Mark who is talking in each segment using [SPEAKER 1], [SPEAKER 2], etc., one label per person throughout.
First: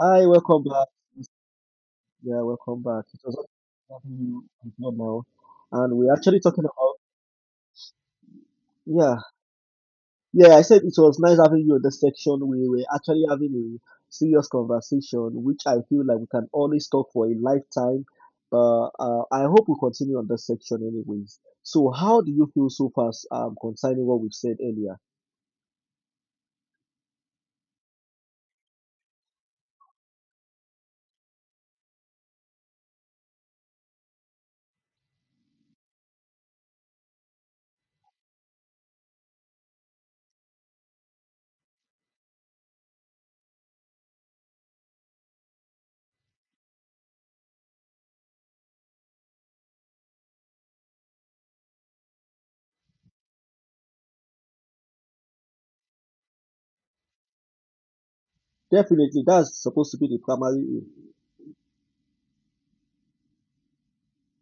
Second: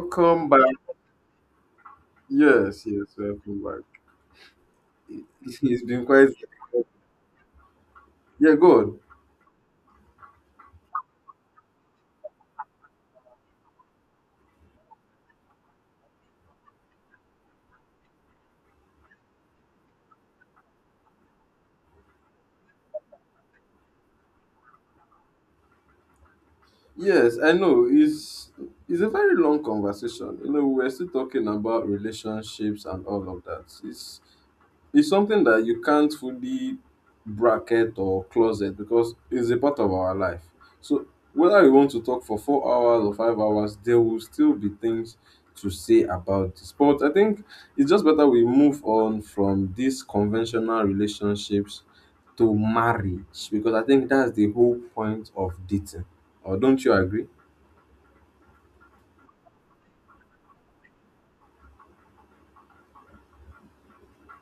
[SPEAKER 1] Hi, welcome
[SPEAKER 2] back.
[SPEAKER 1] back. Yeah, welcome
[SPEAKER 2] Yes,
[SPEAKER 1] back.
[SPEAKER 2] yes,
[SPEAKER 1] It was
[SPEAKER 2] welcome back.
[SPEAKER 1] nice having you as well
[SPEAKER 2] It-
[SPEAKER 1] now.
[SPEAKER 2] It's
[SPEAKER 1] And
[SPEAKER 2] been
[SPEAKER 1] we're
[SPEAKER 2] quite.
[SPEAKER 1] actually talking about.
[SPEAKER 2] Yeah, good.
[SPEAKER 1] Yeah, yeah, I said it was nice having you in this section. We were actually having a serious conversation, which I feel like we can always talk for a lifetime. I hope we continue on this section anyways. So how do you feel so far concerning what we've said earlier?
[SPEAKER 2] Yes, I know. It's a very long conversation. You know, we're still talking about relationships and all of that. It's something that you can't fully bracket or closet because it's a part of our life. So whether we want to talk for 4 hours or 5 hours, there will still be things to say about this. But I think it's just better we move on from these conventional relationships to marriage, because I think that's the whole point of dating. Or don't you agree?
[SPEAKER 1] Definitely, that's supposed to be the primary aim.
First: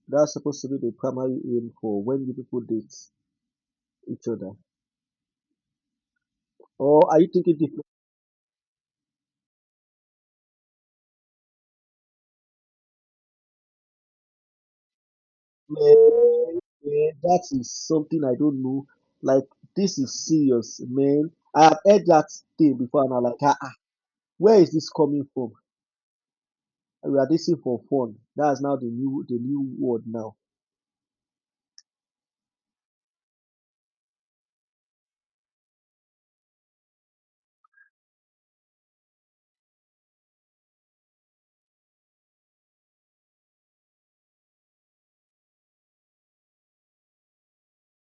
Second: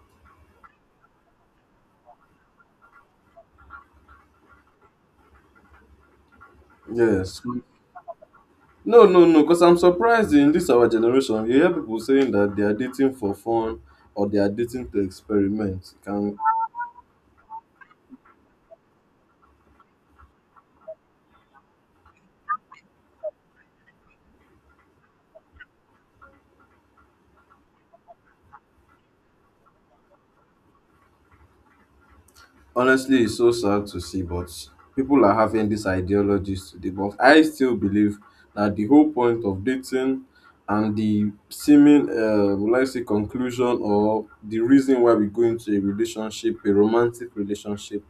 [SPEAKER 1] That's supposed to be the primary aim for when you people date each other. Or are you
[SPEAKER 2] Yes.
[SPEAKER 1] thinking differently?
[SPEAKER 2] No, no, no, because I'm surprised in this our generation, you hear people saying that they are dating for fun or they are dating to experiment. Can
[SPEAKER 1] Man, man, that is something I don't know. Like, this is serious, man. I have heard that thing before, and I'm like, ah, ah, where is this coming from? We are this thing for fun. That's now the new word now.
[SPEAKER 2] Honestly, it's so sad to see, but people are having these ideologies today. But I still believe that the whole point of dating and the seeming, will I say, conclusion, or the reason why we go into a relationship, a romantic relationship,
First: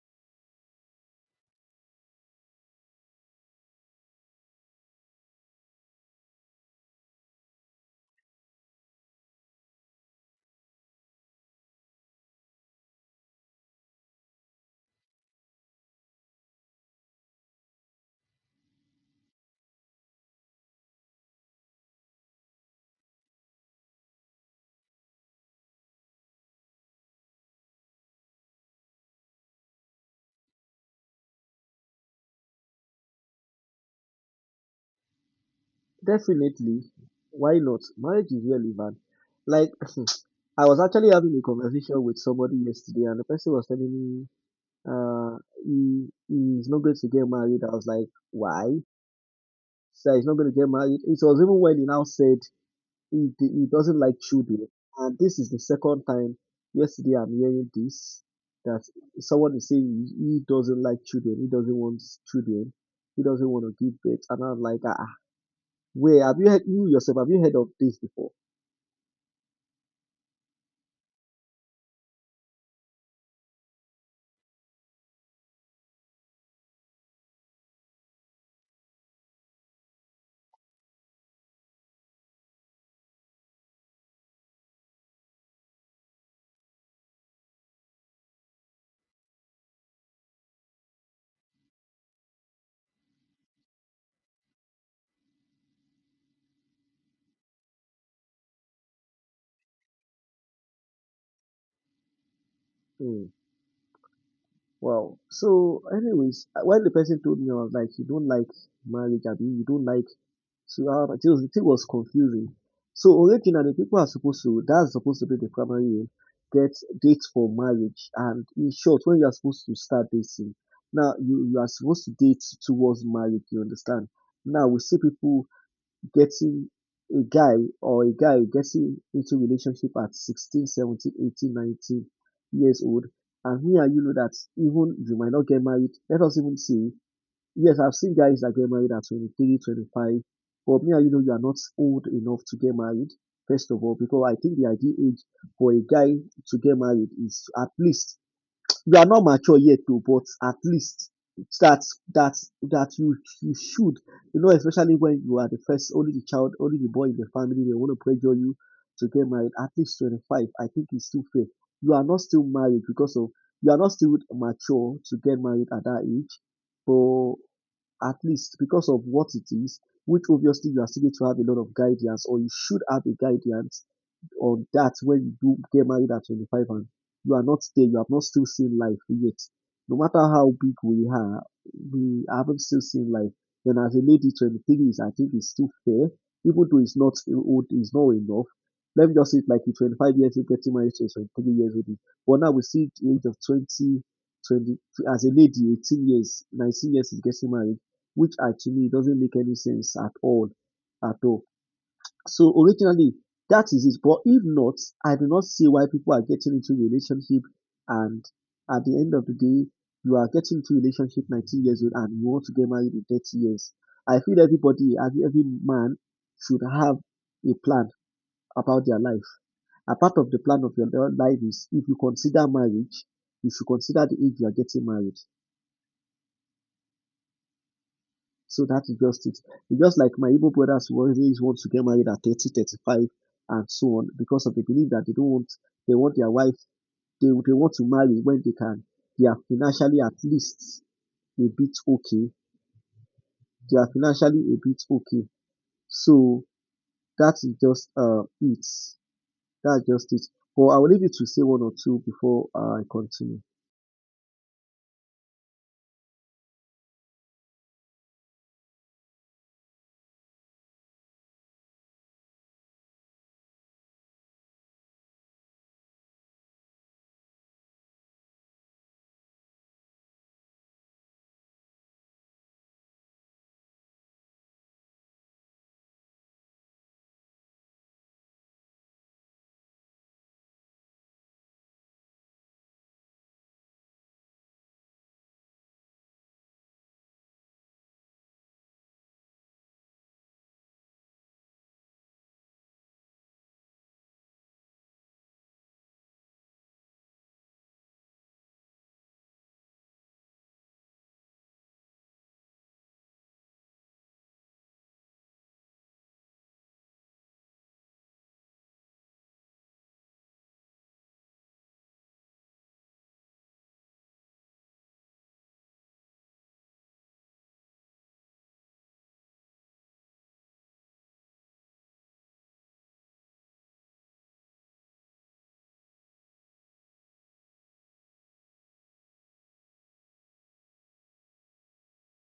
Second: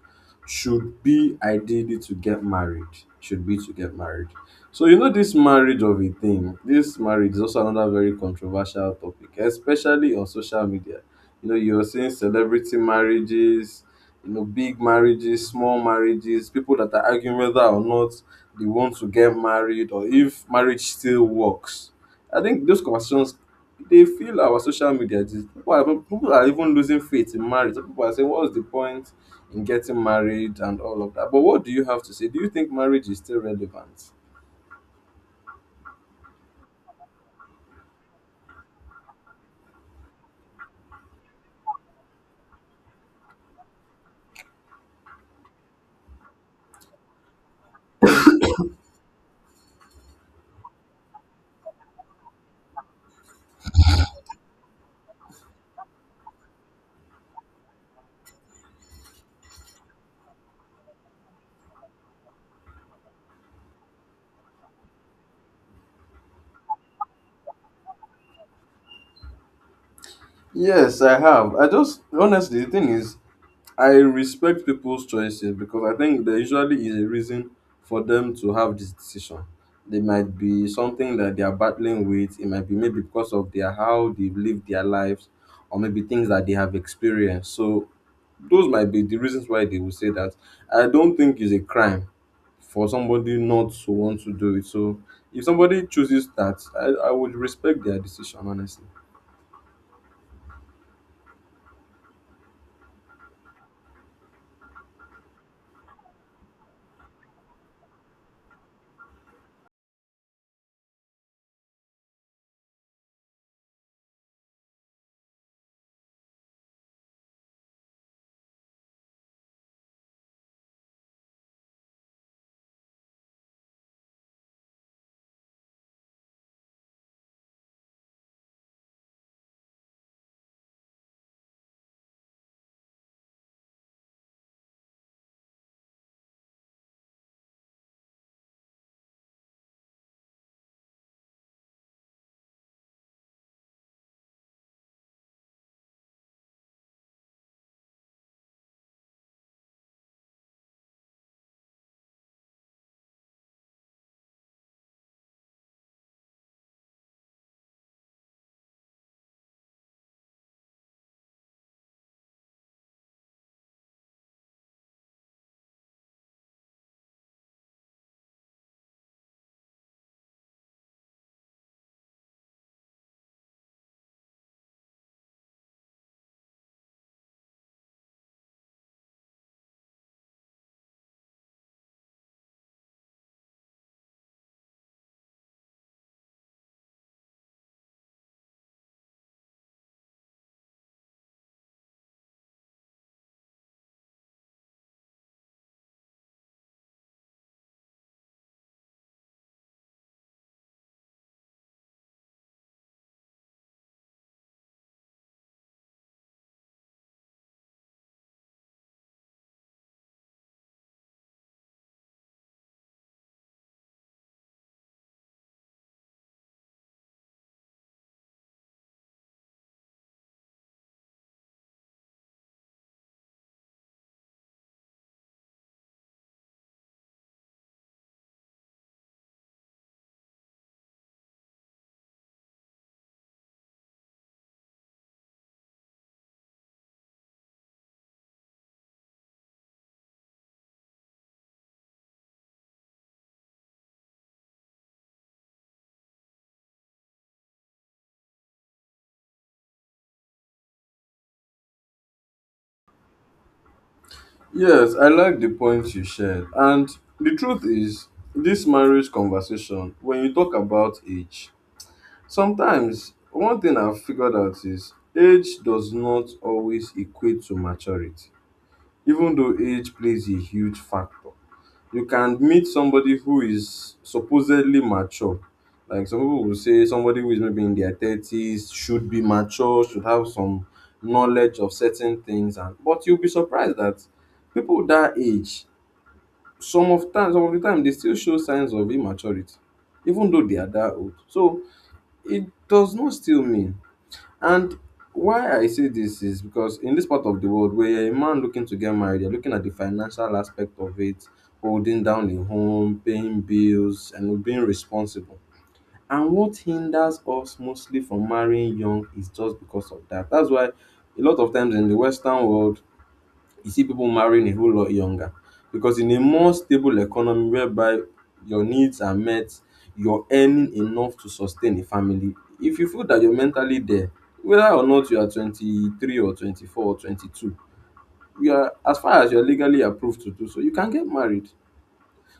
[SPEAKER 2] should be ideally to get married. Should be to get married. So, you know, this marriage of a thing, this marriage is also another very controversial topic, especially on social media. You know, you're seeing celebrity marriages, you know, big marriages, small marriages, people that are arguing whether or not they want to get married or if marriage still works. I think those conversations, they feel our social media. People are even losing faith in marriage. Some people are saying, "What's the point in getting married and all of that?" But what do you have to say? Do you think marriage is still relevant?
[SPEAKER 1] Definitely, why not? Marriage is relevant. Like, I was actually having a conversation with somebody yesterday, and the person was telling me, uh, he's not going to get married. I was like, why? So he's not going to get married. It was even when he now said he doesn't like children, and this is the second time yesterday I'm hearing this that someone is saying he doesn't like children, he doesn't want children, he doesn't want to give birth, and I'm like, ah, ah, where have you heard you yourself? Have you heard of this before?
[SPEAKER 2] Yes, I have. I just, honestly, the thing is, I respect people's choices because I think there usually is a reason for them to have this decision. They might be something that they are battling with. It might be maybe because of their how they've lived their lives, or maybe things that they have experienced. So those might be the reasons why they will say that. I don't think it's a crime for somebody not to want to do it. So if somebody chooses that, I would respect their decision, honestly.
[SPEAKER 1] Hmm. Wow. So, anyways, when the person told me, I was like, you don't like marriage, I mean, you don't like. So, it was, the thing was confusing. So, originally, people are supposed to, that's supposed to be the primary aim, get dates for marriage. And in short, when you are supposed to start dating, now you are supposed to date towards marriage, you understand? Now, we see people getting a guy or a guy getting into relationship at 16, 17, 18, 19 years old, and me and you know that even you might not get married. Let us even see. Yes, I've seen guys that get married at 23, 25. 25, but me and you know you are not old enough to get married, first of all, because I think the ideal age for a guy to get married is at least, you are not mature yet too, but at least that that that you should, you know, especially when you are the first, only the child, only the boy in the family, they want to pressure you to get married at least 25. I think it's too fair. You are not still married because of, you are not still mature to get married at that age. So at least because of what it is, which obviously you are still going to have a lot of guidance, or you should have a guidance on that. When you do get married at 25, and you are not there, you have not still seen life yet. No matter how big we are, we haven't still seen life. Then as a lady, 23 is, I think, is still fair, even though it's not old, it's not enough. Let me just say it like a 25 years old getting married to a 23 years old. But now we see the age of twenty as a lady, 18 years, 19 years is getting married, which actually doesn't make any sense at all, at all. So originally, that is it. But if not, I do not see why people are getting into relationship, and at the end of the day, you are getting into relationship 19 years old and you want to get married in 30 years. I feel everybody, every man should have a plan about their life. A part of the plan of your life is, if you consider marriage, you should consider the age you are getting married. So that is just it. It's just like my Igbo brothers who always want to get married at 30, 35, and so on, because of the belief that they don't want, they want their wife, they want to marry when they can. They are financially at least a bit okay. They are financially a bit okay. So that is just it. That's just it. But I will leave you to say one or two before I continue.
[SPEAKER 2] Yes, I like the points you shared. And the truth is, this marriage conversation, when you talk about age, sometimes one thing I've figured out is age does not always equate to maturity, even though age plays a huge factor. You can meet somebody who is supposedly mature. Like, some people will say somebody who is maybe in their 30s should be mature, should have some knowledge of certain things, and but you'll be surprised that people that age, some of the time they still show signs of immaturity, even though they are that old. So it does not still mean. And why I say this is because in this part of the world, where you're a man looking to get married, you're looking at the financial aspect of it, holding down a home, paying bills, and being responsible. And what hinders us mostly from marrying young is just because of that. That's why a lot of times in the western world, you see people marrying a whole lot younger. Because in a more stable economy, whereby your needs are met, you're earning enough to sustain a family, if you feel that you're mentally there, whether or not you are 23 or 24 or 22, you are, as far as you're legally approved to do so, you can get married.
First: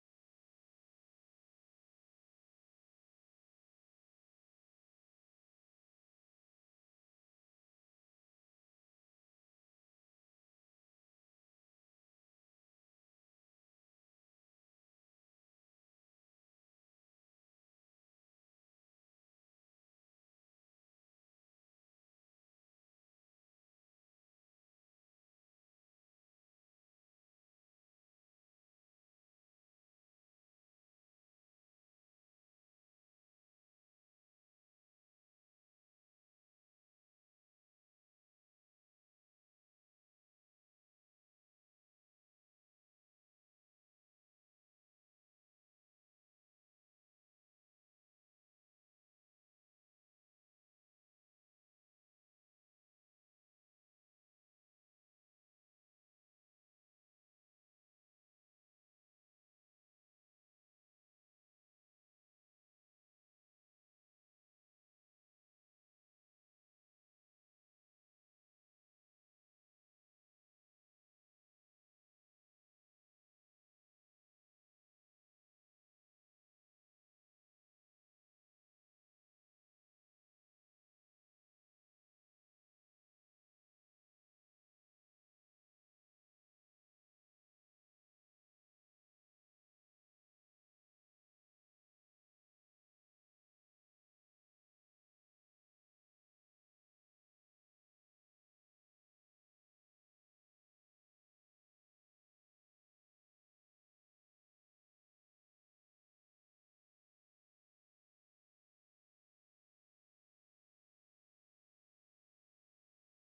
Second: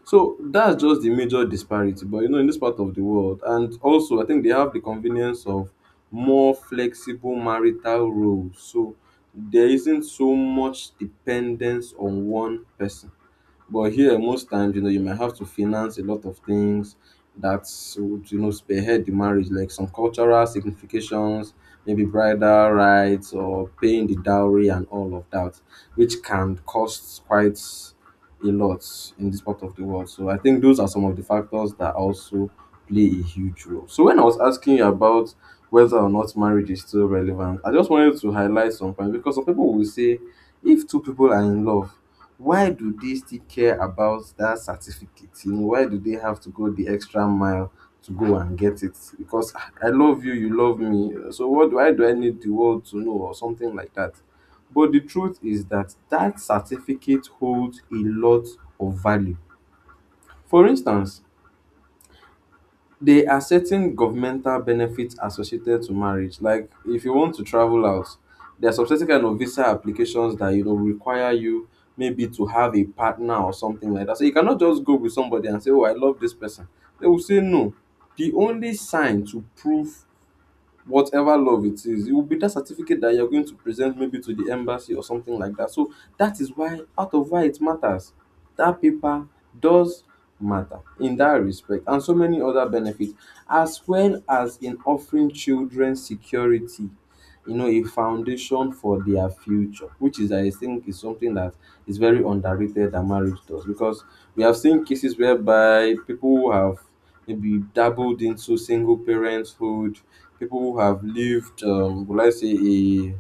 [SPEAKER 2] So that's just the major disparity. But you know, in this part of the world, and also I think they have the convenience of more flexible marital roles. So there isn't so much dependence on one person. But here, most times, you know, you might have to finance a lot of things that would, you know, spearhead the marriage, like some cultural significations, maybe bridal rights or paying the dowry and all of that, which can cost quite a lot in this part of the world. So I think those are some of the factors that also play a huge role. So when I was asking you about whether or not marriage is still relevant, I just wanted to highlight some points, because some people will say, if two people are in love, why do they still care about that certificate? You know, why do they have to go the extra mile to go and get it? Because, "Ah, I love you, you love me. So what do I do? I need the world to know," or something like that? But the truth is that that certificate holds a lot of value. For instance, there are certain governmental benefits associated to marriage. Like if you want to travel out, there are some certain kind of visa applications that, you know, require you maybe to have a partner or something like that. So you cannot just go with somebody and say, "Oh, I love this person." They will say no. The only sign to prove whatever love it is, it will be that certificate that you're going to present maybe to the embassy or something like that. So that is why, out of why it matters. That paper does matter in that respect, and so many other benefits, as well as in offering children security. You know, a foundation for their future, which is, I think, is something that is very underrated that marriage does, because we have seen cases whereby people who have maybe dabbled into single parenthood, people who have lived, will I say, a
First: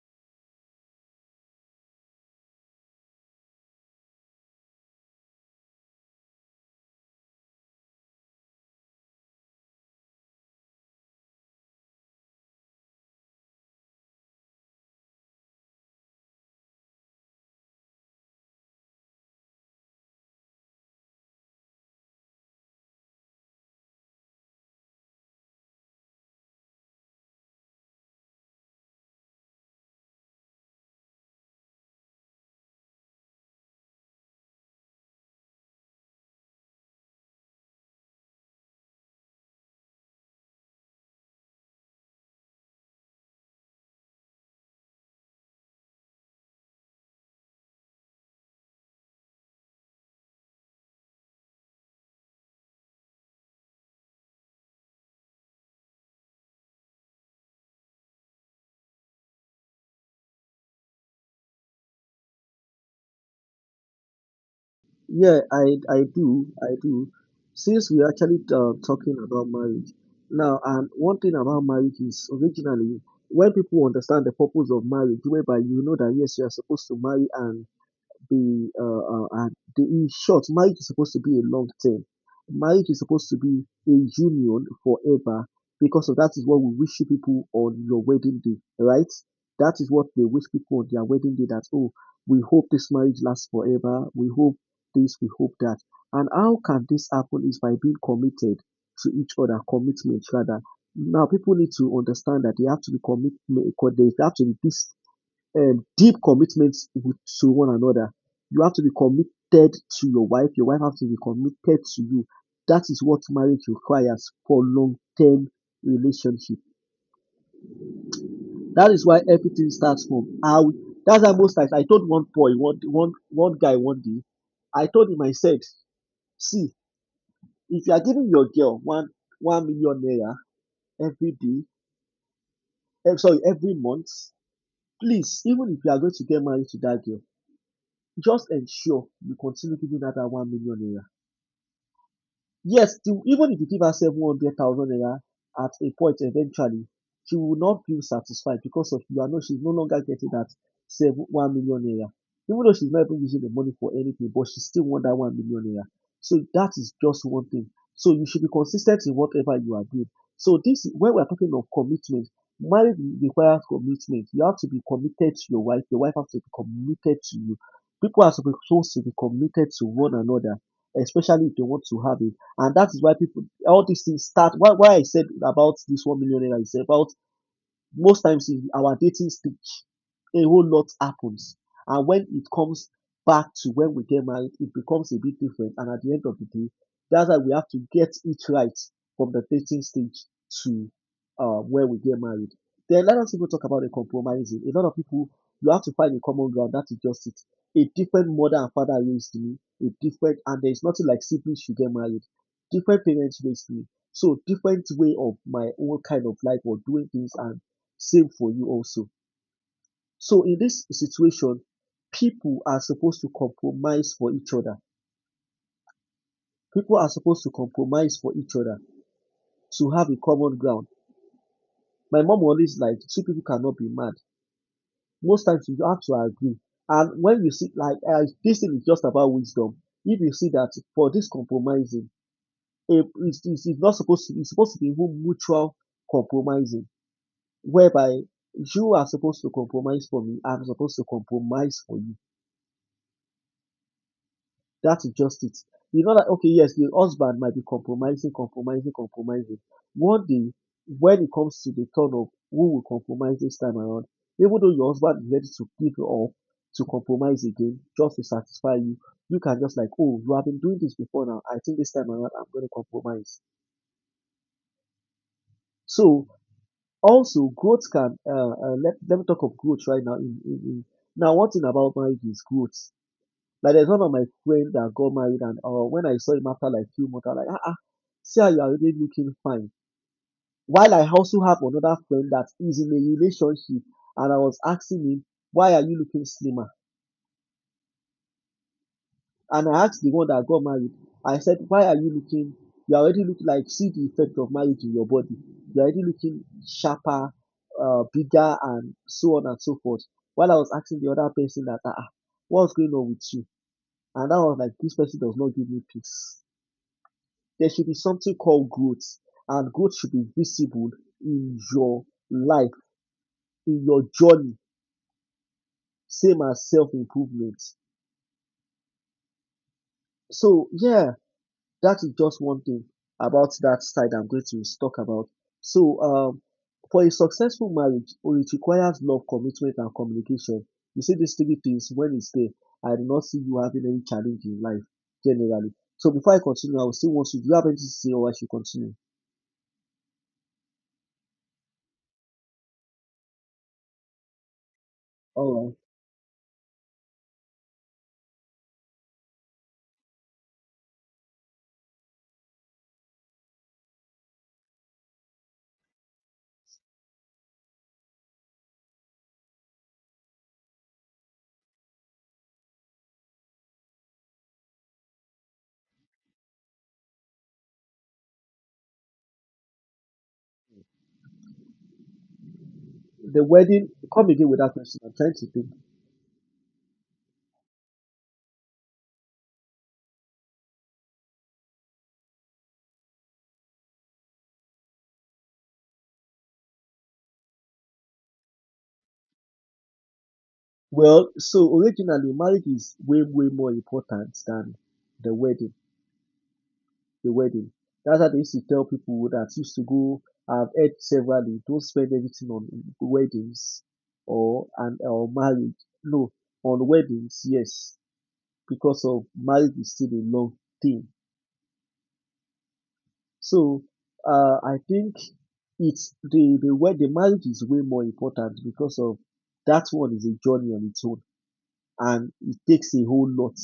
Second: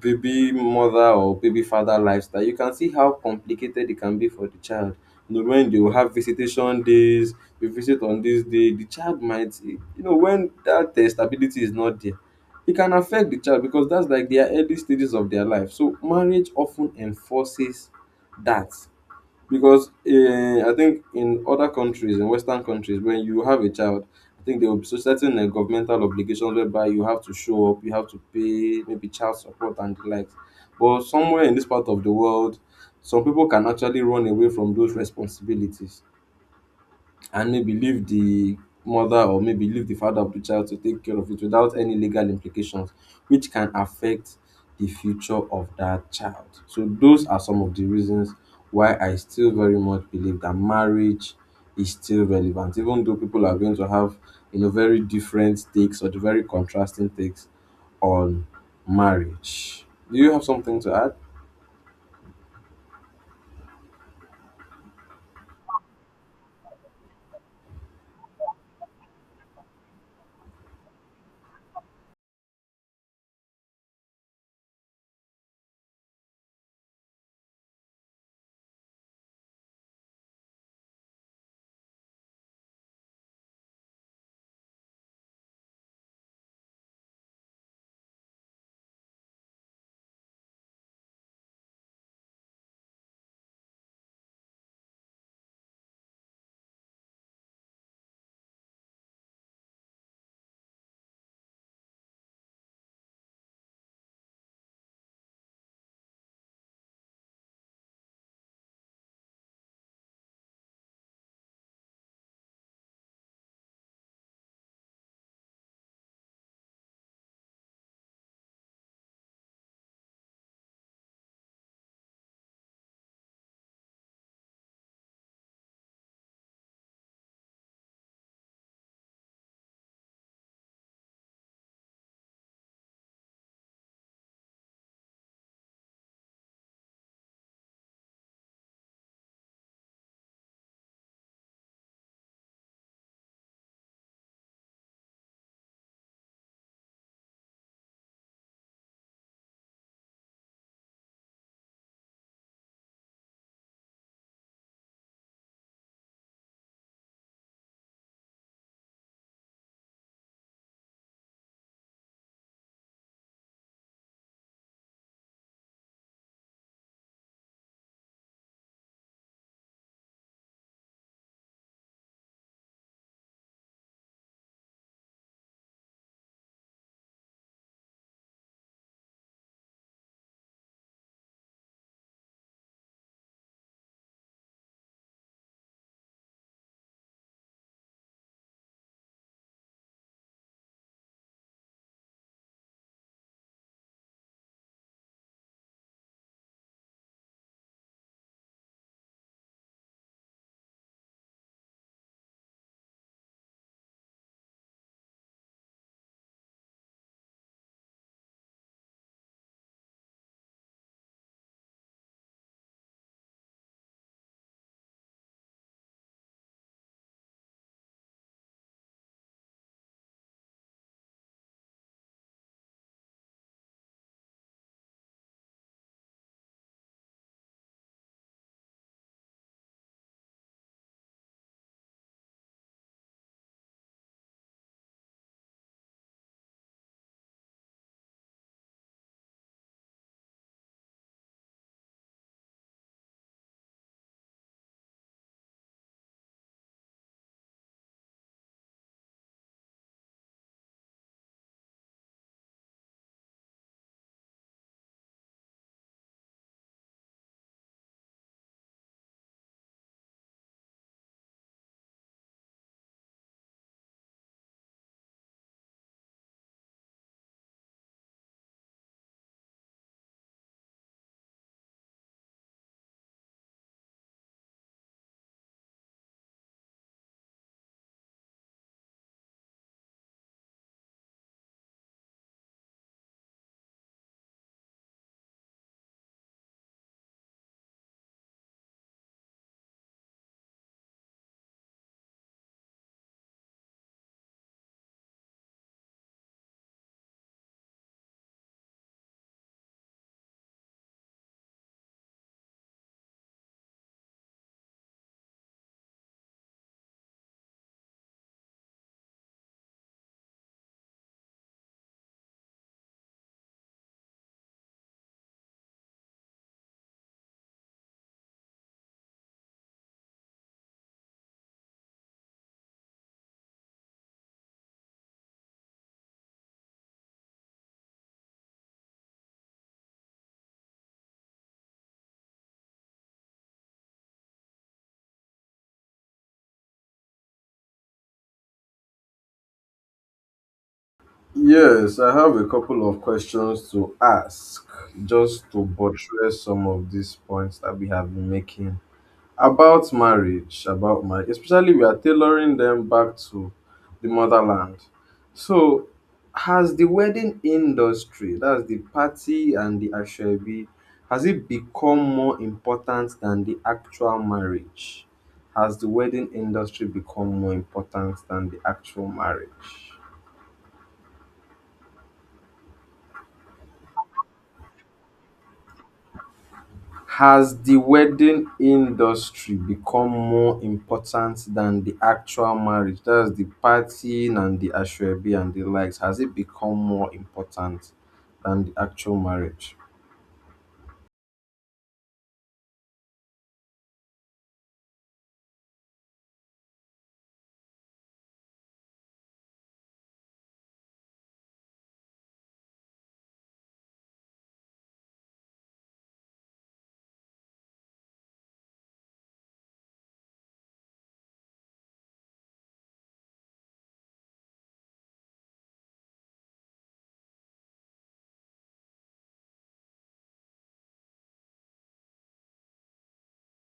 [SPEAKER 2] baby mother or baby father lifestyle, you can see how complicated it can be for the child. You know, when they will have visitation days, we visit on this day, the child might, you know, when that stability is not there, it can affect the child, because that's like their early stages of their life. So marriage often enforces that, because I think in other countries, in Western countries, when you have a child, I think there will be so certain governmental obligations whereby you have to show up, you have to pay maybe child support and the likes. But somewhere in this part of the world, some people can actually run away from those responsibilities and maybe leave the mother or maybe leave the father of the child to take care of it, without any legal implications, which can affect the future of that child. So those are some of the reasons why I still very much believe that marriage is still relevant, even though people are going to have, you know, very different takes, or the very contrasting takes on marriage. Do you have something to add?
[SPEAKER 1] Yeah, I do, I do. Since we're actually talking about marriage now, and one thing about marriage is originally when people understand the purpose of marriage, whereby you know that yes, you are supposed to marry and be the, in short, marriage is supposed to be a long term. Marriage is supposed to be a union forever, because of that is what we wish you people on your wedding day, right? That is what they wish people on their wedding day, that, oh, we hope this marriage lasts forever. We hope this, we hope that. And how can this happen is by being committed to each other, commitment rather. Now, people need to understand that they have to be commit, they have to be this deep commitment with to one another. You have to be committed to your wife. Your wife has to be committed to you. That is what marriage requires for long-term relationship. That is why everything starts from how. That's how most times I told one boy, one guy one day, I told him I said, see, if you are giving your girl one million naira every day, sorry, every month, please, even if you are going to get married to that girl, just ensure you continue giving that 1 million naira. Yes, even if you give her 700,000 naira at a point eventually, she will not feel satisfied because of you. I know she's no longer getting that 1 million naira. Even though she's not even using the money for anything, but she still want that 1 million naira. So that is just one thing. So you should be consistent in whatever you are doing. So this, when we're talking of commitment, marriage requires commitment. You have to be committed to your wife. Your wife has to be committed to you. People are supposed to be committed to one another, especially if they want to have a, and that is why people, all these things start. Why I said about this 1 million naira is about most times in our dating stage a whole lot happens, and when it comes back to when we get married, it becomes a bit different, and at the end of the day, that's why we have to get it right from the dating stage to, when we get married. Then let us even talk about the compromising. A lot of people, you have to find a common ground. That is just it. A different mother and father raised me. A different, and there is nothing like siblings should get married. Different parents raised me. So different way of my own kind of life or doing things, and same for you also. So in this situation, people are supposed to compromise for each other. People are supposed to compromise for each other to have a common ground. My mom always like two people cannot be mad. Most times you have to agree. And when you see like, this thing is just about wisdom. If you see that for this compromising, it's not supposed to. It's supposed to be even mutual compromising, whereby you are supposed to compromise for me. I'm supposed to compromise for you. That is just it. You know that, okay, yes, the husband might be compromising, compromising, compromising. One day, when it comes to the turn of who will compromise this time around, even though your husband is ready to give you up to compromise again just to satisfy you, you can just like, oh, you have been doing this before. Now I think this time around I'm going to compromise. So also growth can, let me talk of growth right now. In now, one thing about marriage is growth. Like there's one of my friend that got married, and when I saw him after like few months, I was like, ah, ah, see how you are already looking fine. While I also have another friend that is in a relationship, and I was asking him, why are you looking slimmer? And I asked the one that got married, I said, why are you looking, you are already looking like, see the effect of marriage in your body. You are already looking sharper, bigger, and so on and so forth. While I was asking the other person that, ah, ah, what's going on with you? And that was like, this person does not give me peace. There should be something called growth, and growth should be visible in your life, in your journey, same as self improvement. So, yeah, that is just one thing about that side I'm going to talk about. So, for a successful marriage, oh, it requires love, commitment, and communication. You see, these three things, when it's there, I do not see you having any challenge in life generally. So, before I continue, I will still want you. Do you have anything to say, or I should continue?
[SPEAKER 2] Yes, I have a couple of questions to ask, just to
[SPEAKER 1] All right.
[SPEAKER 2] buttress some of these points that we have been making about marriage, especially we are tailoring them back to the motherland. So, has the wedding industry, that's the party and the ashwabi, has it become more important than the actual marriage? Has the wedding industry become more important than the actual marriage?
[SPEAKER 1] The wedding, come again with that question. I'm trying to think.
[SPEAKER 2] Has the wedding industry become more important than the actual marriage? That's the partying and the ashwabi and the likes. Has it become more important than the actual marriage?
[SPEAKER 1] Well, so originally marriage is way way more important than the wedding. the wedding that's how they used to tell people that used to go. I've heard severally, don't spend everything on weddings or and or marriage. No, on weddings, yes, because of marriage is still a long thing. So, I think it's the marriage is way more important because of that one is a journey on its own and it takes a whole lot.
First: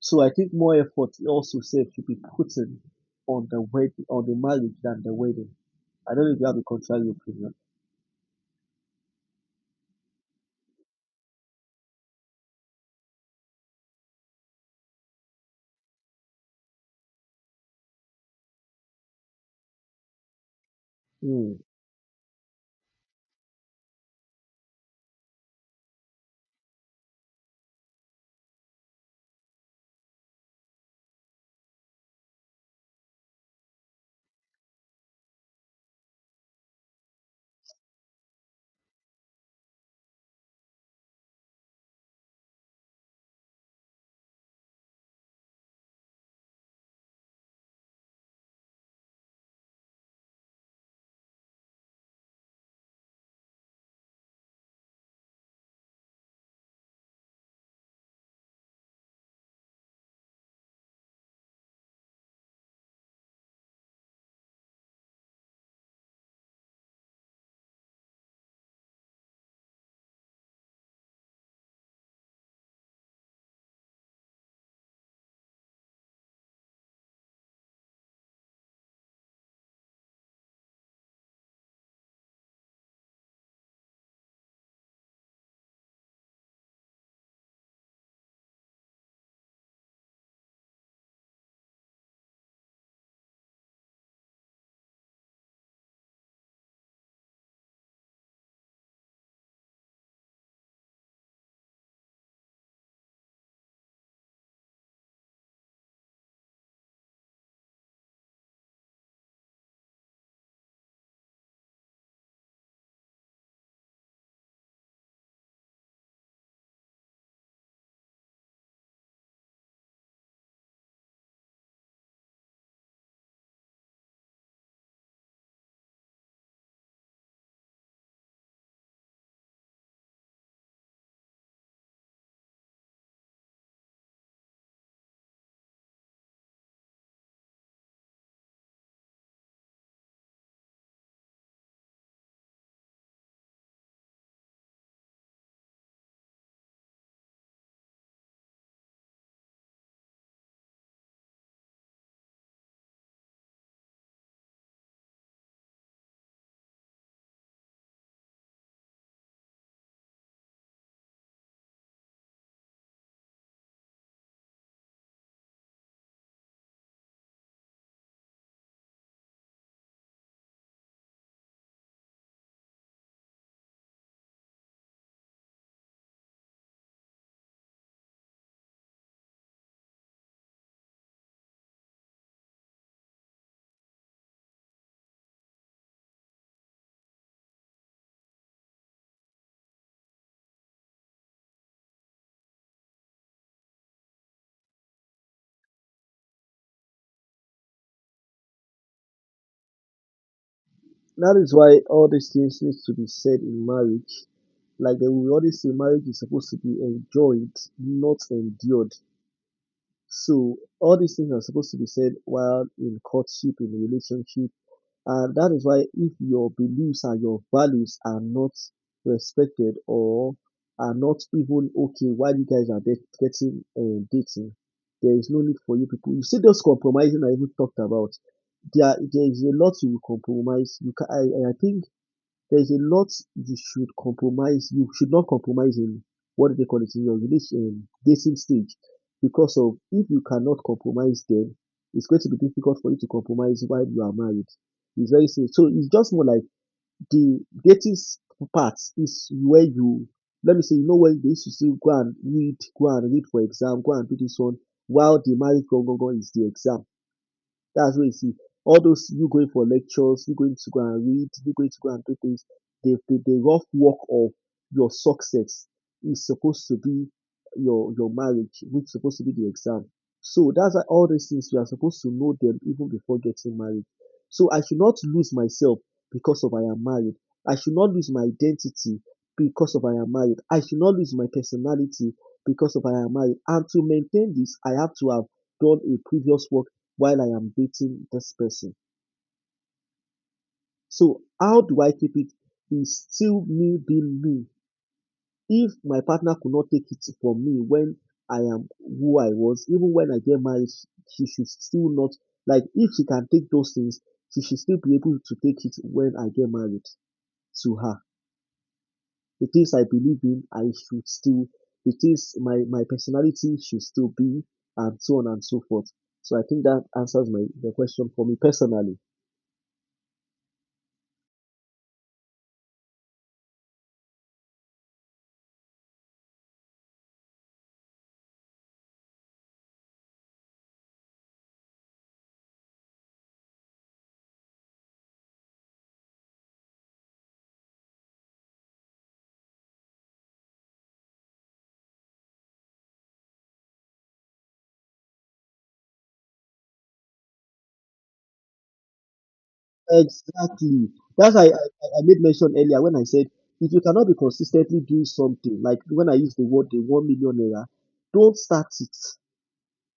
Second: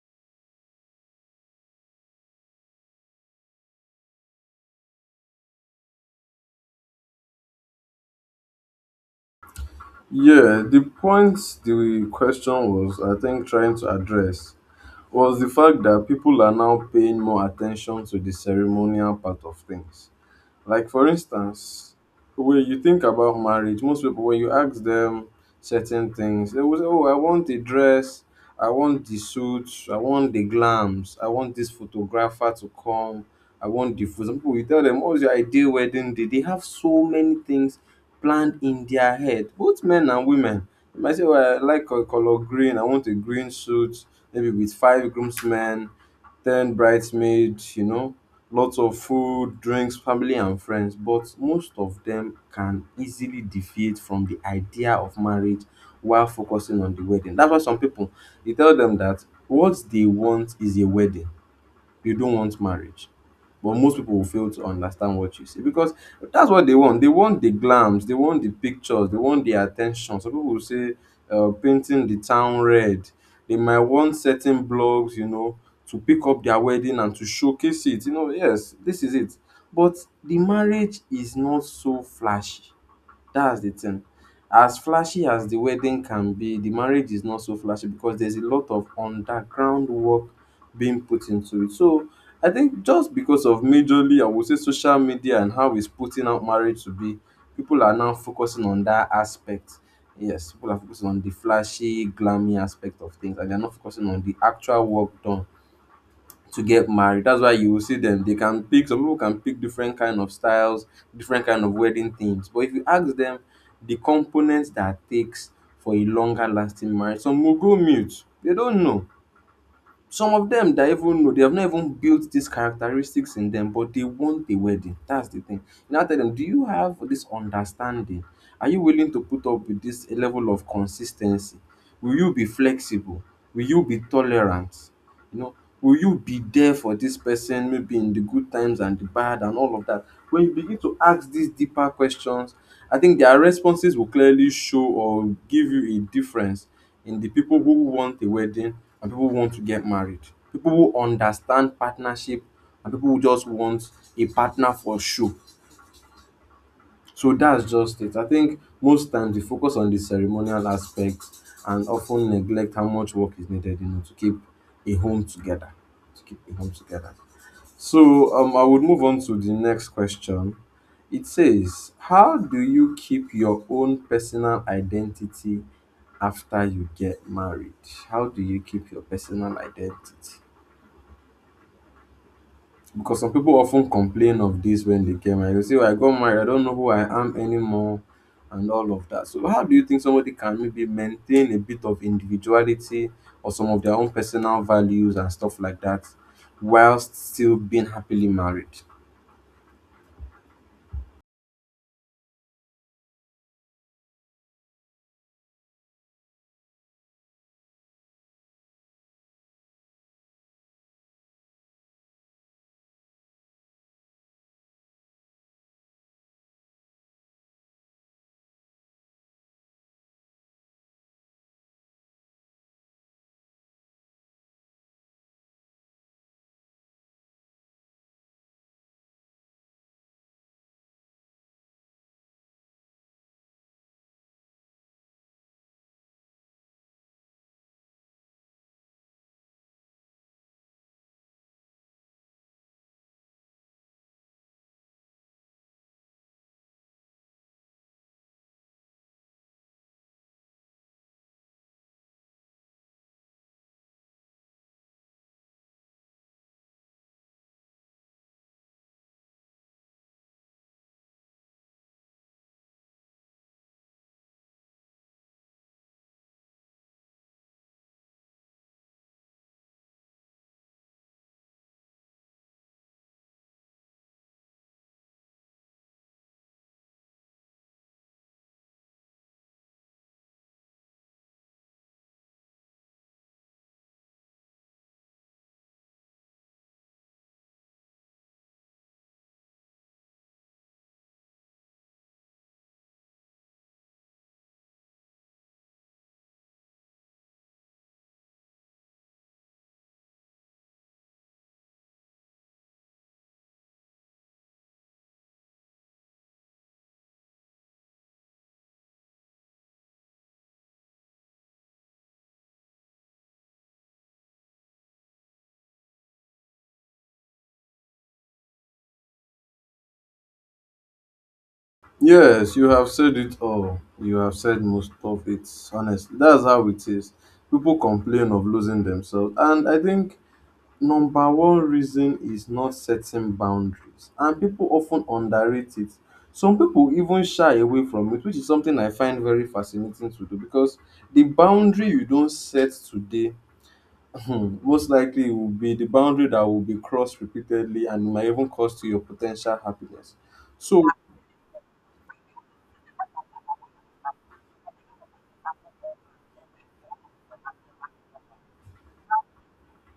[SPEAKER 1] So I think more effort also said should be put in on the wedding, on the marriage than the wedding. I don't know if you have a contrary opinion.
[SPEAKER 2] Yeah, the point the question was, I think, trying to address was the fact that people are now paying more attention to the ceremonial part of things. Like, for
[SPEAKER 1] Hmm.
[SPEAKER 2] instance, when you think about marriage, most people when you ask them certain things, they will say, "Oh, I want the dress, I want the suit, I want the glams, I want this photographer to come, I want the food." Some people you tell them, "What's your ideal wedding day?" They have so many things planned in their head, both men and women. They might say, "Oh, I like a color green. I want a green suit, maybe with five groomsmen, 10 bridesmaids," you know, lots of food, drinks, family, and friends. But most of them can easily deviate from the idea of marriage while focusing on the wedding. That's why some people, you tell them that what they want is a wedding, you don't want marriage. But most pipu will fail to understand what you say, because that's what they want. They want the glams, they want the pictures, they want the at ten tion. Some pipu will say, painting the town red. They might want certain blogs, you know, to pick up their wedding and to showcase it. You know, yes, this is it. But the marriage is not so flashy. That's the thing. As flashy as the wedding can be, the marriage is not so flashy, because there's a lot of underground work being put into it. So I think just because of majorly, I would say, social media and how it's putting out marriage to be, people are now focusing on that aspect. Yes, people are focusing on the flashy, glammy aspect of things, and they're not focusing on the actual work done to get married. That's why you will see them. They can pick. Some people can pick different kind of styles, different kind of wedding themes. But if you ask them, the components that takes for a longer lasting marriage, some will go mute. They don't know. Some of them that even know they have not even built these characteristics in them, but they want a wedding. That's the thing. Now tell them, do you have this understanding? Are you willing to put up with this level of consistency? Will you be flexible? Will you be tolerant? You know, will you be there for this person maybe in the good times and the bad and all of that? When you begin to ask these deeper questions, I think their responses will clearly show or give you a difference in the people who want a wedding and people who want to get married. People who understand partnership and people who just want a partner for show. So that's just it. I think most times we focus on the ceremonial aspect and often neglect how much work is needed, to keep a home together. To keep a home together. So I would move on to the next question. It says, "How do you keep your own personal identity after you get married? How do you keep your personal identity?" Because some people often complain of this when they get married. They say, "Oh, I got married, I don't know who I am anymore, and all of that. So, how do you think somebody can maybe maintain a bit of individuality or some of their own personal values and stuff like that whilst still being happily married?"
[SPEAKER 1] That is why all these things need to be said in marriage. Like, they we always say, marriage is supposed to be enjoyed, not endured. So all these things are supposed to be said while in courtship, in relationship. And that is why if your beliefs and your values are not respected or are not even okay while you guys are getting dating, there is no need for you people. You see those compromising I even talked about. There is a lot you will compromise. You can, I think there's a lot you should compromise. You should not compromise in what do they call it in your relation dating stage, because of if you cannot compromise, then it's going to be difficult for you to compromise while you are married. It's very safe. So it's just more like the dating part is where you, let me say, you know when they used to say go and read for exam, go and do this one, while the marriage go go go is the exam. That's what you see. All those you going for lectures, you going to go and read, you going to go and do things. The rough work of your success is supposed to be your marriage, which is supposed to be the exam. So that's why all these things you are supposed to know them even before getting married. So I should not lose myself because of I am married. I should not lose my identity because of I am married. I should not lose my personality because of I am married. And to maintain this, I have to have done a previous work while I am dating this person. So how do I keep it? Is still me being me. If my partner could not take it from me when I am who I was, even when I get married, she should still not, like, if she can take those things, she should still be able to take it when I get married to her. The things I believe in, I should still, the things my personality should still be, and so on and so forth. So I think that answers my the question for me personally.
[SPEAKER 2] Yes, you have said it all. You have said most of it. Honestly, that's how it is. People complain of losing themselves, and I think number one reason is not setting boundaries, and people often underrate it. Some people even shy away from it, which is something I find very fascinating to do because the boundary you don't set today, most likely will be the boundary that will be crossed repeatedly and might even cost you your potential happiness. So,
[SPEAKER 1] Exactly. That's, I made mention earlier when I said, if you cannot be consistently doing something, like when I use the word the 1 million naira, don't start it.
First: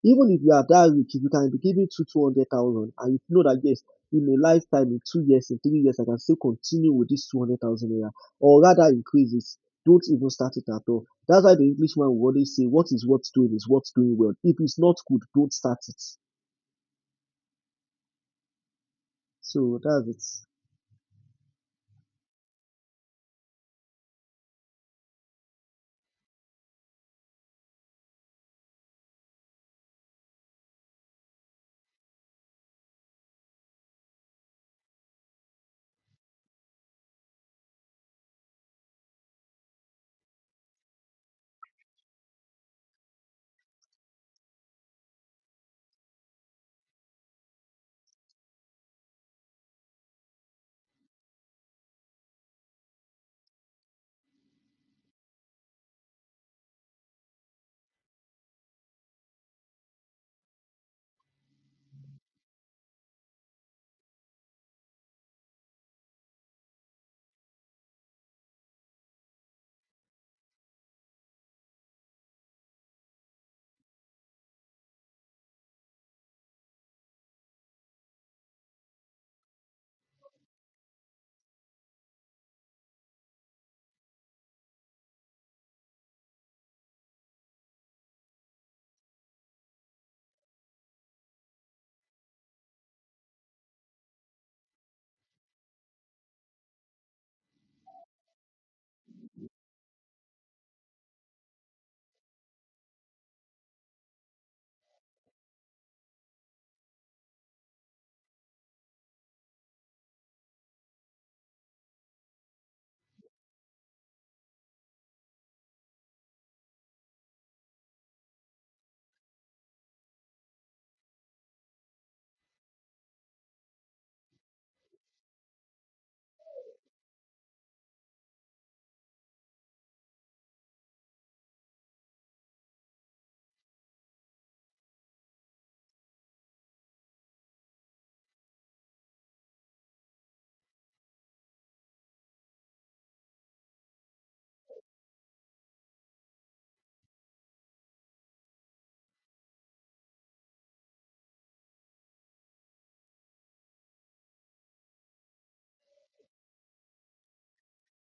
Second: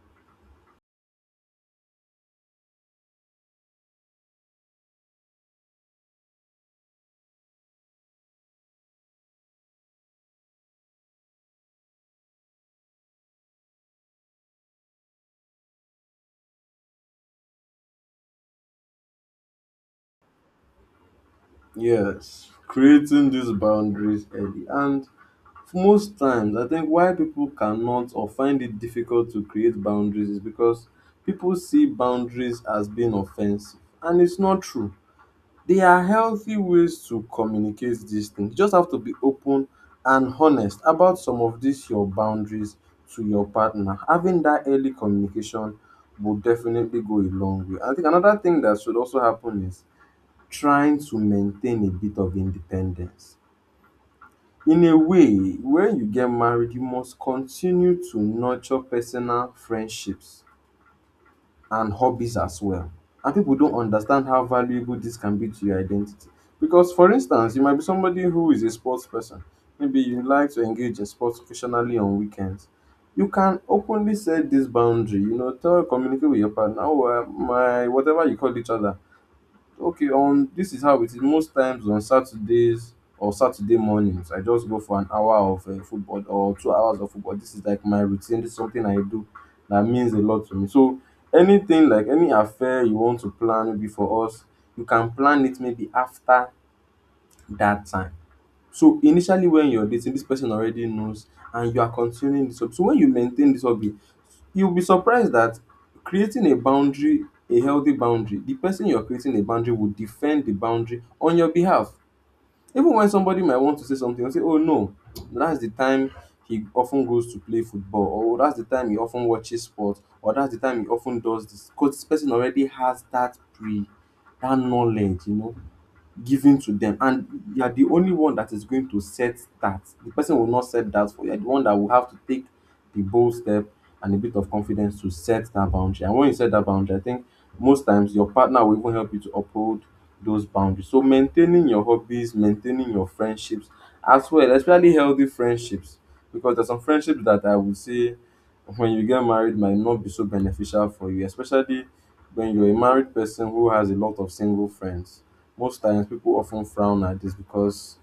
[SPEAKER 1] Even if you are that rich, if you can be giving two two hundred thousand and you know that yes, in a lifetime, in 2 years, in 3 years, I can still continue with this 200,000 naira or rather increases. Don't even start it at all. That's why the Englishman will always say, what is worth doing well. If it's not good, don't start it. So that's it.
[SPEAKER 2] yes, creating these boundaries early, and most times I think why people cannot or find it difficult to create boundaries is because people see boundaries as being offensive, and it's not true. They are healthy ways to communicate these things. You just have to be open and honest about some of these your boundaries to your partner. Having that early communication will definitely go a long way. I think another thing that should also happen is trying to maintain a bit of independence in a way. When you get married, you must continue to nurture personal friendships and hobbies as well. And people don't understand how valuable this can be to your identity. Because, for instance, you might be somebody who is a sports person. Maybe you like to engage in sports occasionally on weekends. You can openly set this boundary, tell, communicate with your partner, oh, my, whatever you call each other. Okay, this is how it is. Most times on Saturdays or Saturday mornings, I just go for an hour of football or 2 hours of football. This is like my routine. This is something I do that means a lot to me. So anything like any affair you want to plan maybe for us, you can plan it maybe after that time. So initially when you're dating, this person already knows and you are continuing this hobby. So when you maintain this hobby, you'll be surprised that creating a boundary, a healthy boundary, the person you're creating a boundary will defend the boundary on your behalf. Even when somebody might want to say something and say, "Oh no, that's the time he often goes to play football," or "Oh, that's the time he often watches sports, or that's the time he often does this." Because this person already has that pre, that knowledge, given to them. And you are the only one that is going to set that. The person will not set that for you. You are the one that will have to take the bold step and a bit of confidence to set that boundary, and when you set that boundary, I think most times your partner will even help you to uphold those boundaries. So maintaining your hobbies, maintaining your friendships as well, especially healthy friendships, because there's some friendships that I would say when you get married might not be so beneficial for you, especially when you're a married person who has a lot of single friends. Most times people often frown at this because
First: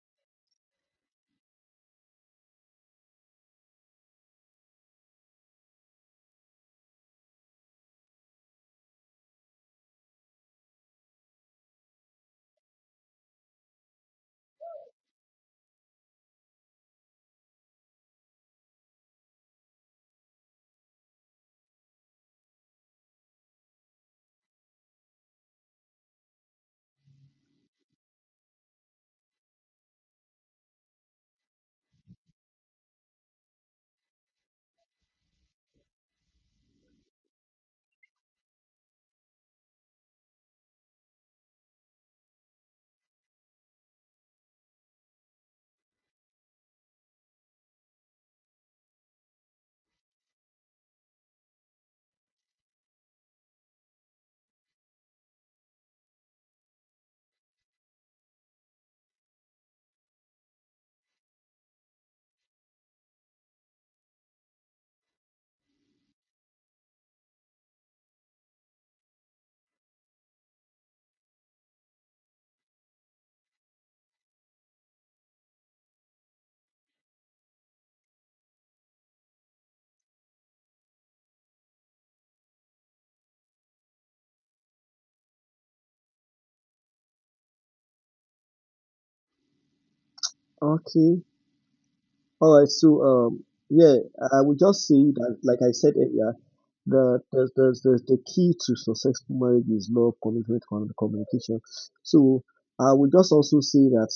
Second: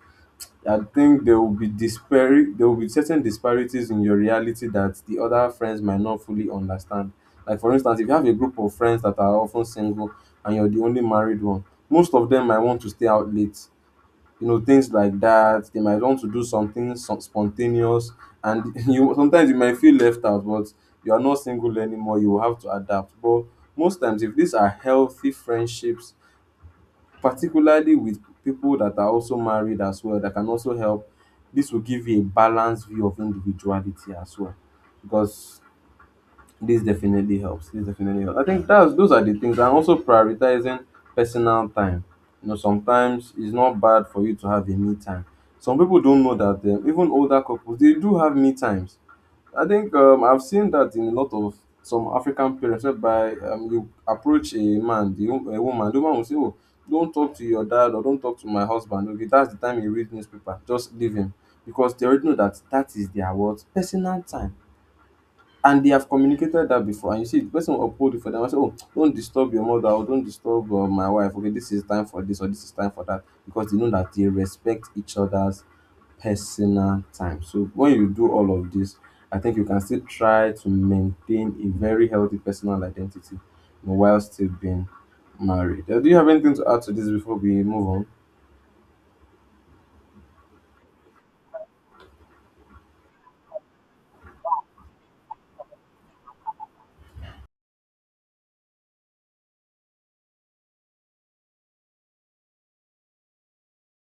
[SPEAKER 2] I think there will be there will be certain disparities in your reality that the other friends might not fully understand. Like for instance, if you have a group of friends that are often single and you're the only married one, most of them might want to stay out late. You know, things like that. They might want to do something some spontaneous and you sometimes you might feel left out, but you are not single anymore, you will have to adapt. But most times if these are healthy friendships, particularly with people that are also married as well, that can also help. This will give you a balanced view of individuality as well, because this definitely helps. This definitely helps. I think that's those are the things, and also prioritizing personal time. You know, sometimes it's not bad for you to have a me time. Some people don't know that, even older couples, they do have me times. I think I've seen that in a lot of some African parents whereby you approach a man, the, a woman, the woman will say, "Oh, don't talk to your dad," or "Don't talk to my husband. Okay, that's the time you read newspaper, just leave him." Because they already know that that is their what? Personal time. And they have communicated that before, and you see the person will uphold it for them and say, "Oh, don't disturb your mother," or "Don't disturb my wife. Okay, this is time for this or this is time for that," because they know that they respect each other's personal time. So when you do all of this, I think you can still try to maintain a very healthy personal identity, you know, while still being married. Do you have anything to add to this before we move on?
[SPEAKER 1] Okay. All right, so, yeah, I would just say that, like I said earlier, the key to successful marriage is love, commitment, and communication. So I would just also say that,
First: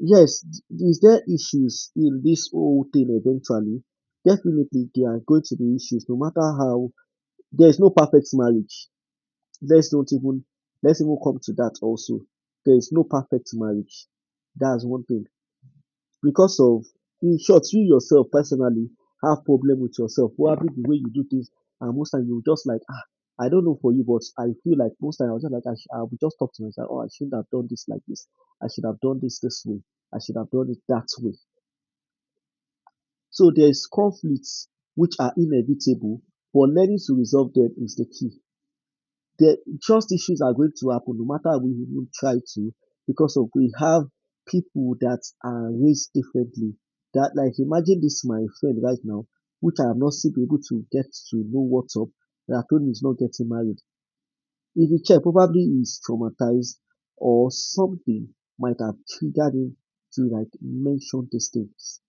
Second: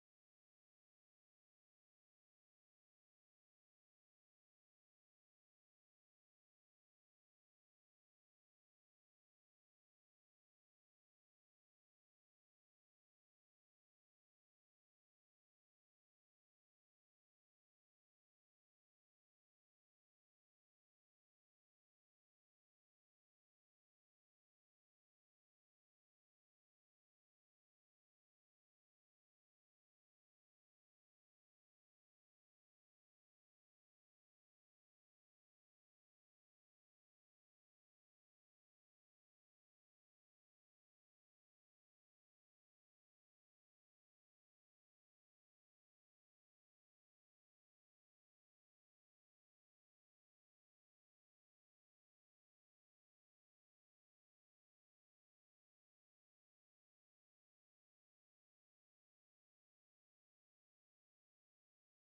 [SPEAKER 1] yes, is there issues in this whole thing eventually? Definitely, there are going to be issues, no matter how. There is no perfect marriage. Let's not even, let's even come to that also. There is no perfect marriage. That's one thing because of in short you yourself personally have problem with yourself probably the way you do things. And most time you just like, I don't know for you, but I feel like most time I was just like, I would just talk to myself, oh, I shouldn't have done this like this. I should have done this this way. I should have done it that way. So there is conflicts which are inevitable, but learning to resolve them is the key. The trust issues are going to happen no matter how we even try to, because of we have people that are raised differently. That, like, imagine this my friend right now, which I have not still been able to get to know what's up, that I told him he's not getting married. If you check, probably he's traumatized or something might have triggered him to, like, mention these things.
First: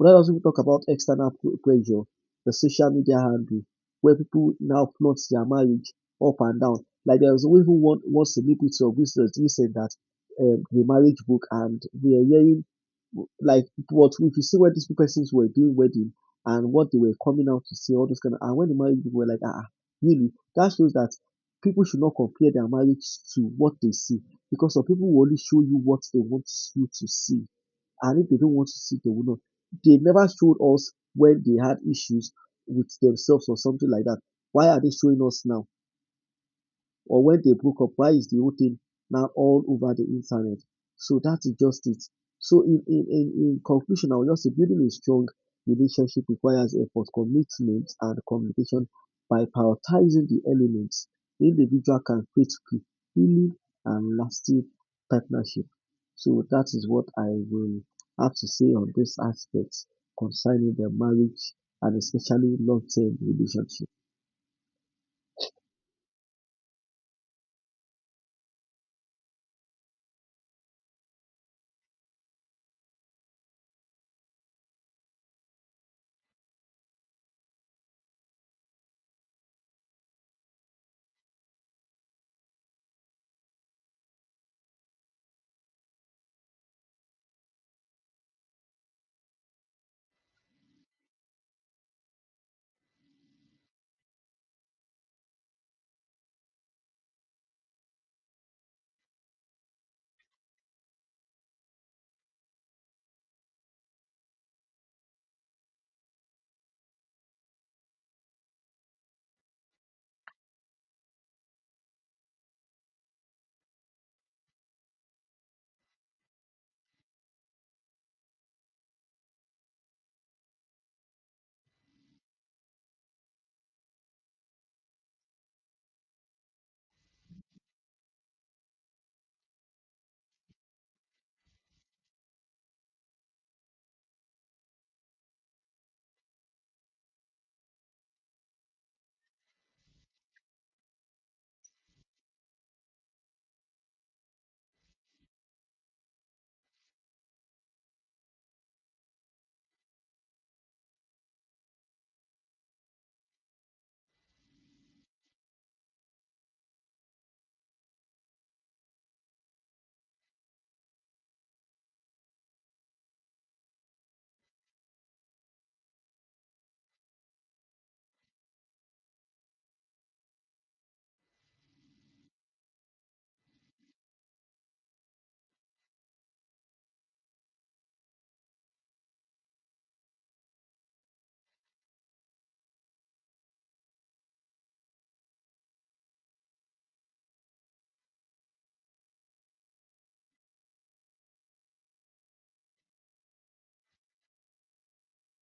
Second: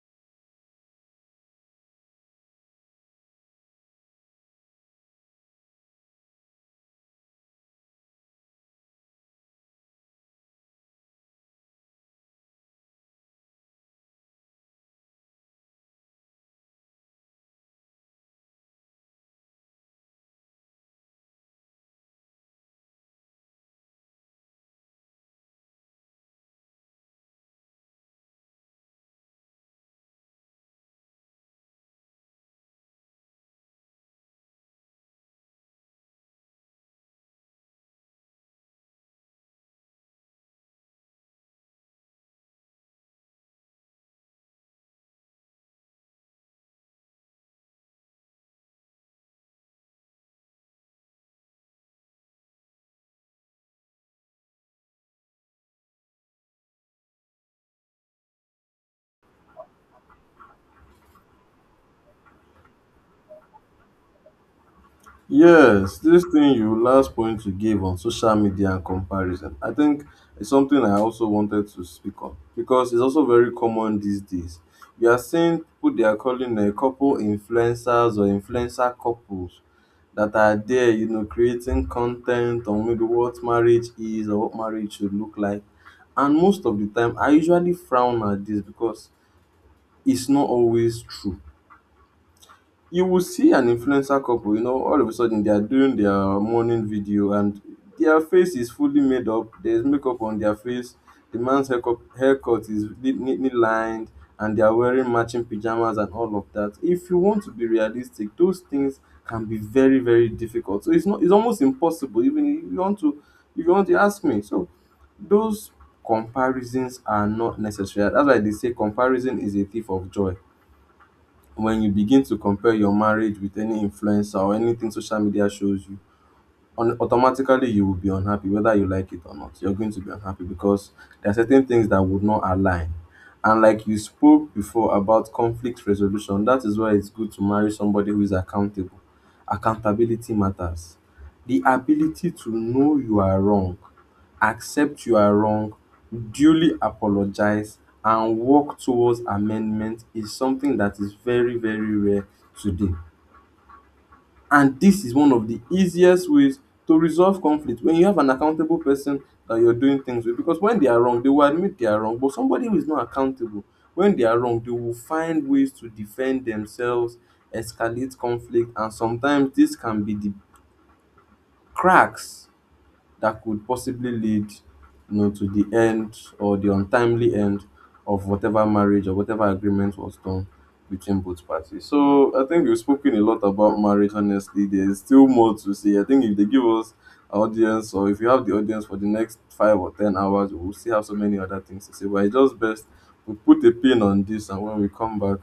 [SPEAKER 1] But let us even talk about external pressure, the social media handle, where people now plot their marriage up and down. Like there was even one celebrity of business recent that, the marriage book, and we are hearing, like, what, if you see what these persons were doing wedding and what they were coming out to say, all those kind of, and when the marriage people were like, really, that shows that people should not compare their marriage to what they see, because some people will only show you what they want you to see, and if they don't want to seek, they will not. They never showed us when they had issues with themselves or something like that. Why are they showing us now? Or when they broke up, why is the whole thing now all over the internet? So that is just it. So, in conclusion, I will just say building a strong relationship requires effort, commitment, and communication. By prioritizing the elements, the individual can create fulfilling and lasting partnership. So that is what I will have to say on this aspect concerning the marriage and especially long-term relationship.
[SPEAKER 2] Yes, this thing you last point you gave on social media and comparison, I think it's something I also wanted to speak on because it's also very common these days. We are seeing people, they are calling a couple influencers or influencer couples that are there, you know, creating content on maybe what marriage is or what marriage should look like. And most of the time, I usually frown at this because it's not always true. You will see an influencer couple, you know, all of a sudden they are doing their morning video, and their face is fully made up. There's makeup on their face. The man's haircut, haircut is neatly lined, and they are wearing matching pajamas and all of that. If you want to be realistic, those things can be very, very difficult. So it's not, it's almost impossible, even if you want to, if you want to ask me. So those comparisons are not necessary. That's why they say comparison is a thief of joy. When you begin to compare your marriage with any influencer or anything social media shows you on, automatically you will be unhappy. Whether you like it or not, you're going to be unhappy, because there are certain things that would not align. And like you spoke before about conflict resolution, that is why it's good to marry somebody who is accountable. Accountability matters. The ability to know you are wrong, accept you are wrong, duly apologize, and work towards amendment is something that is very, very rare today, and this is one of the easiest ways to resolve conflict, when you have an accountable person that you're doing things with. Because when they are wrong, they will admit they are wrong. But somebody who is not accountable, when they are wrong, they will find ways to defend themselves, escalate conflict, and sometimes this can be the cracks that could possibly lead, you know, to the end or the untimely end of whatever marriage or whatever agreement was done between both parties. So I think we've spoken a lot about marriage. Honestly, there's still more to say. I think if they give us our audience, or if you have the audience for the next 5 or 10 hours, we'll still have so many other things to say. But it's just best we put a pin on this, and when we come back,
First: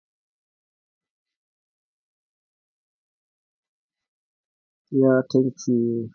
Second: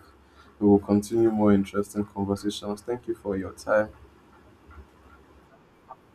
[SPEAKER 2] we will continue more interesting conversations. Thank you for your time.
[SPEAKER 1] Yeah, thank you.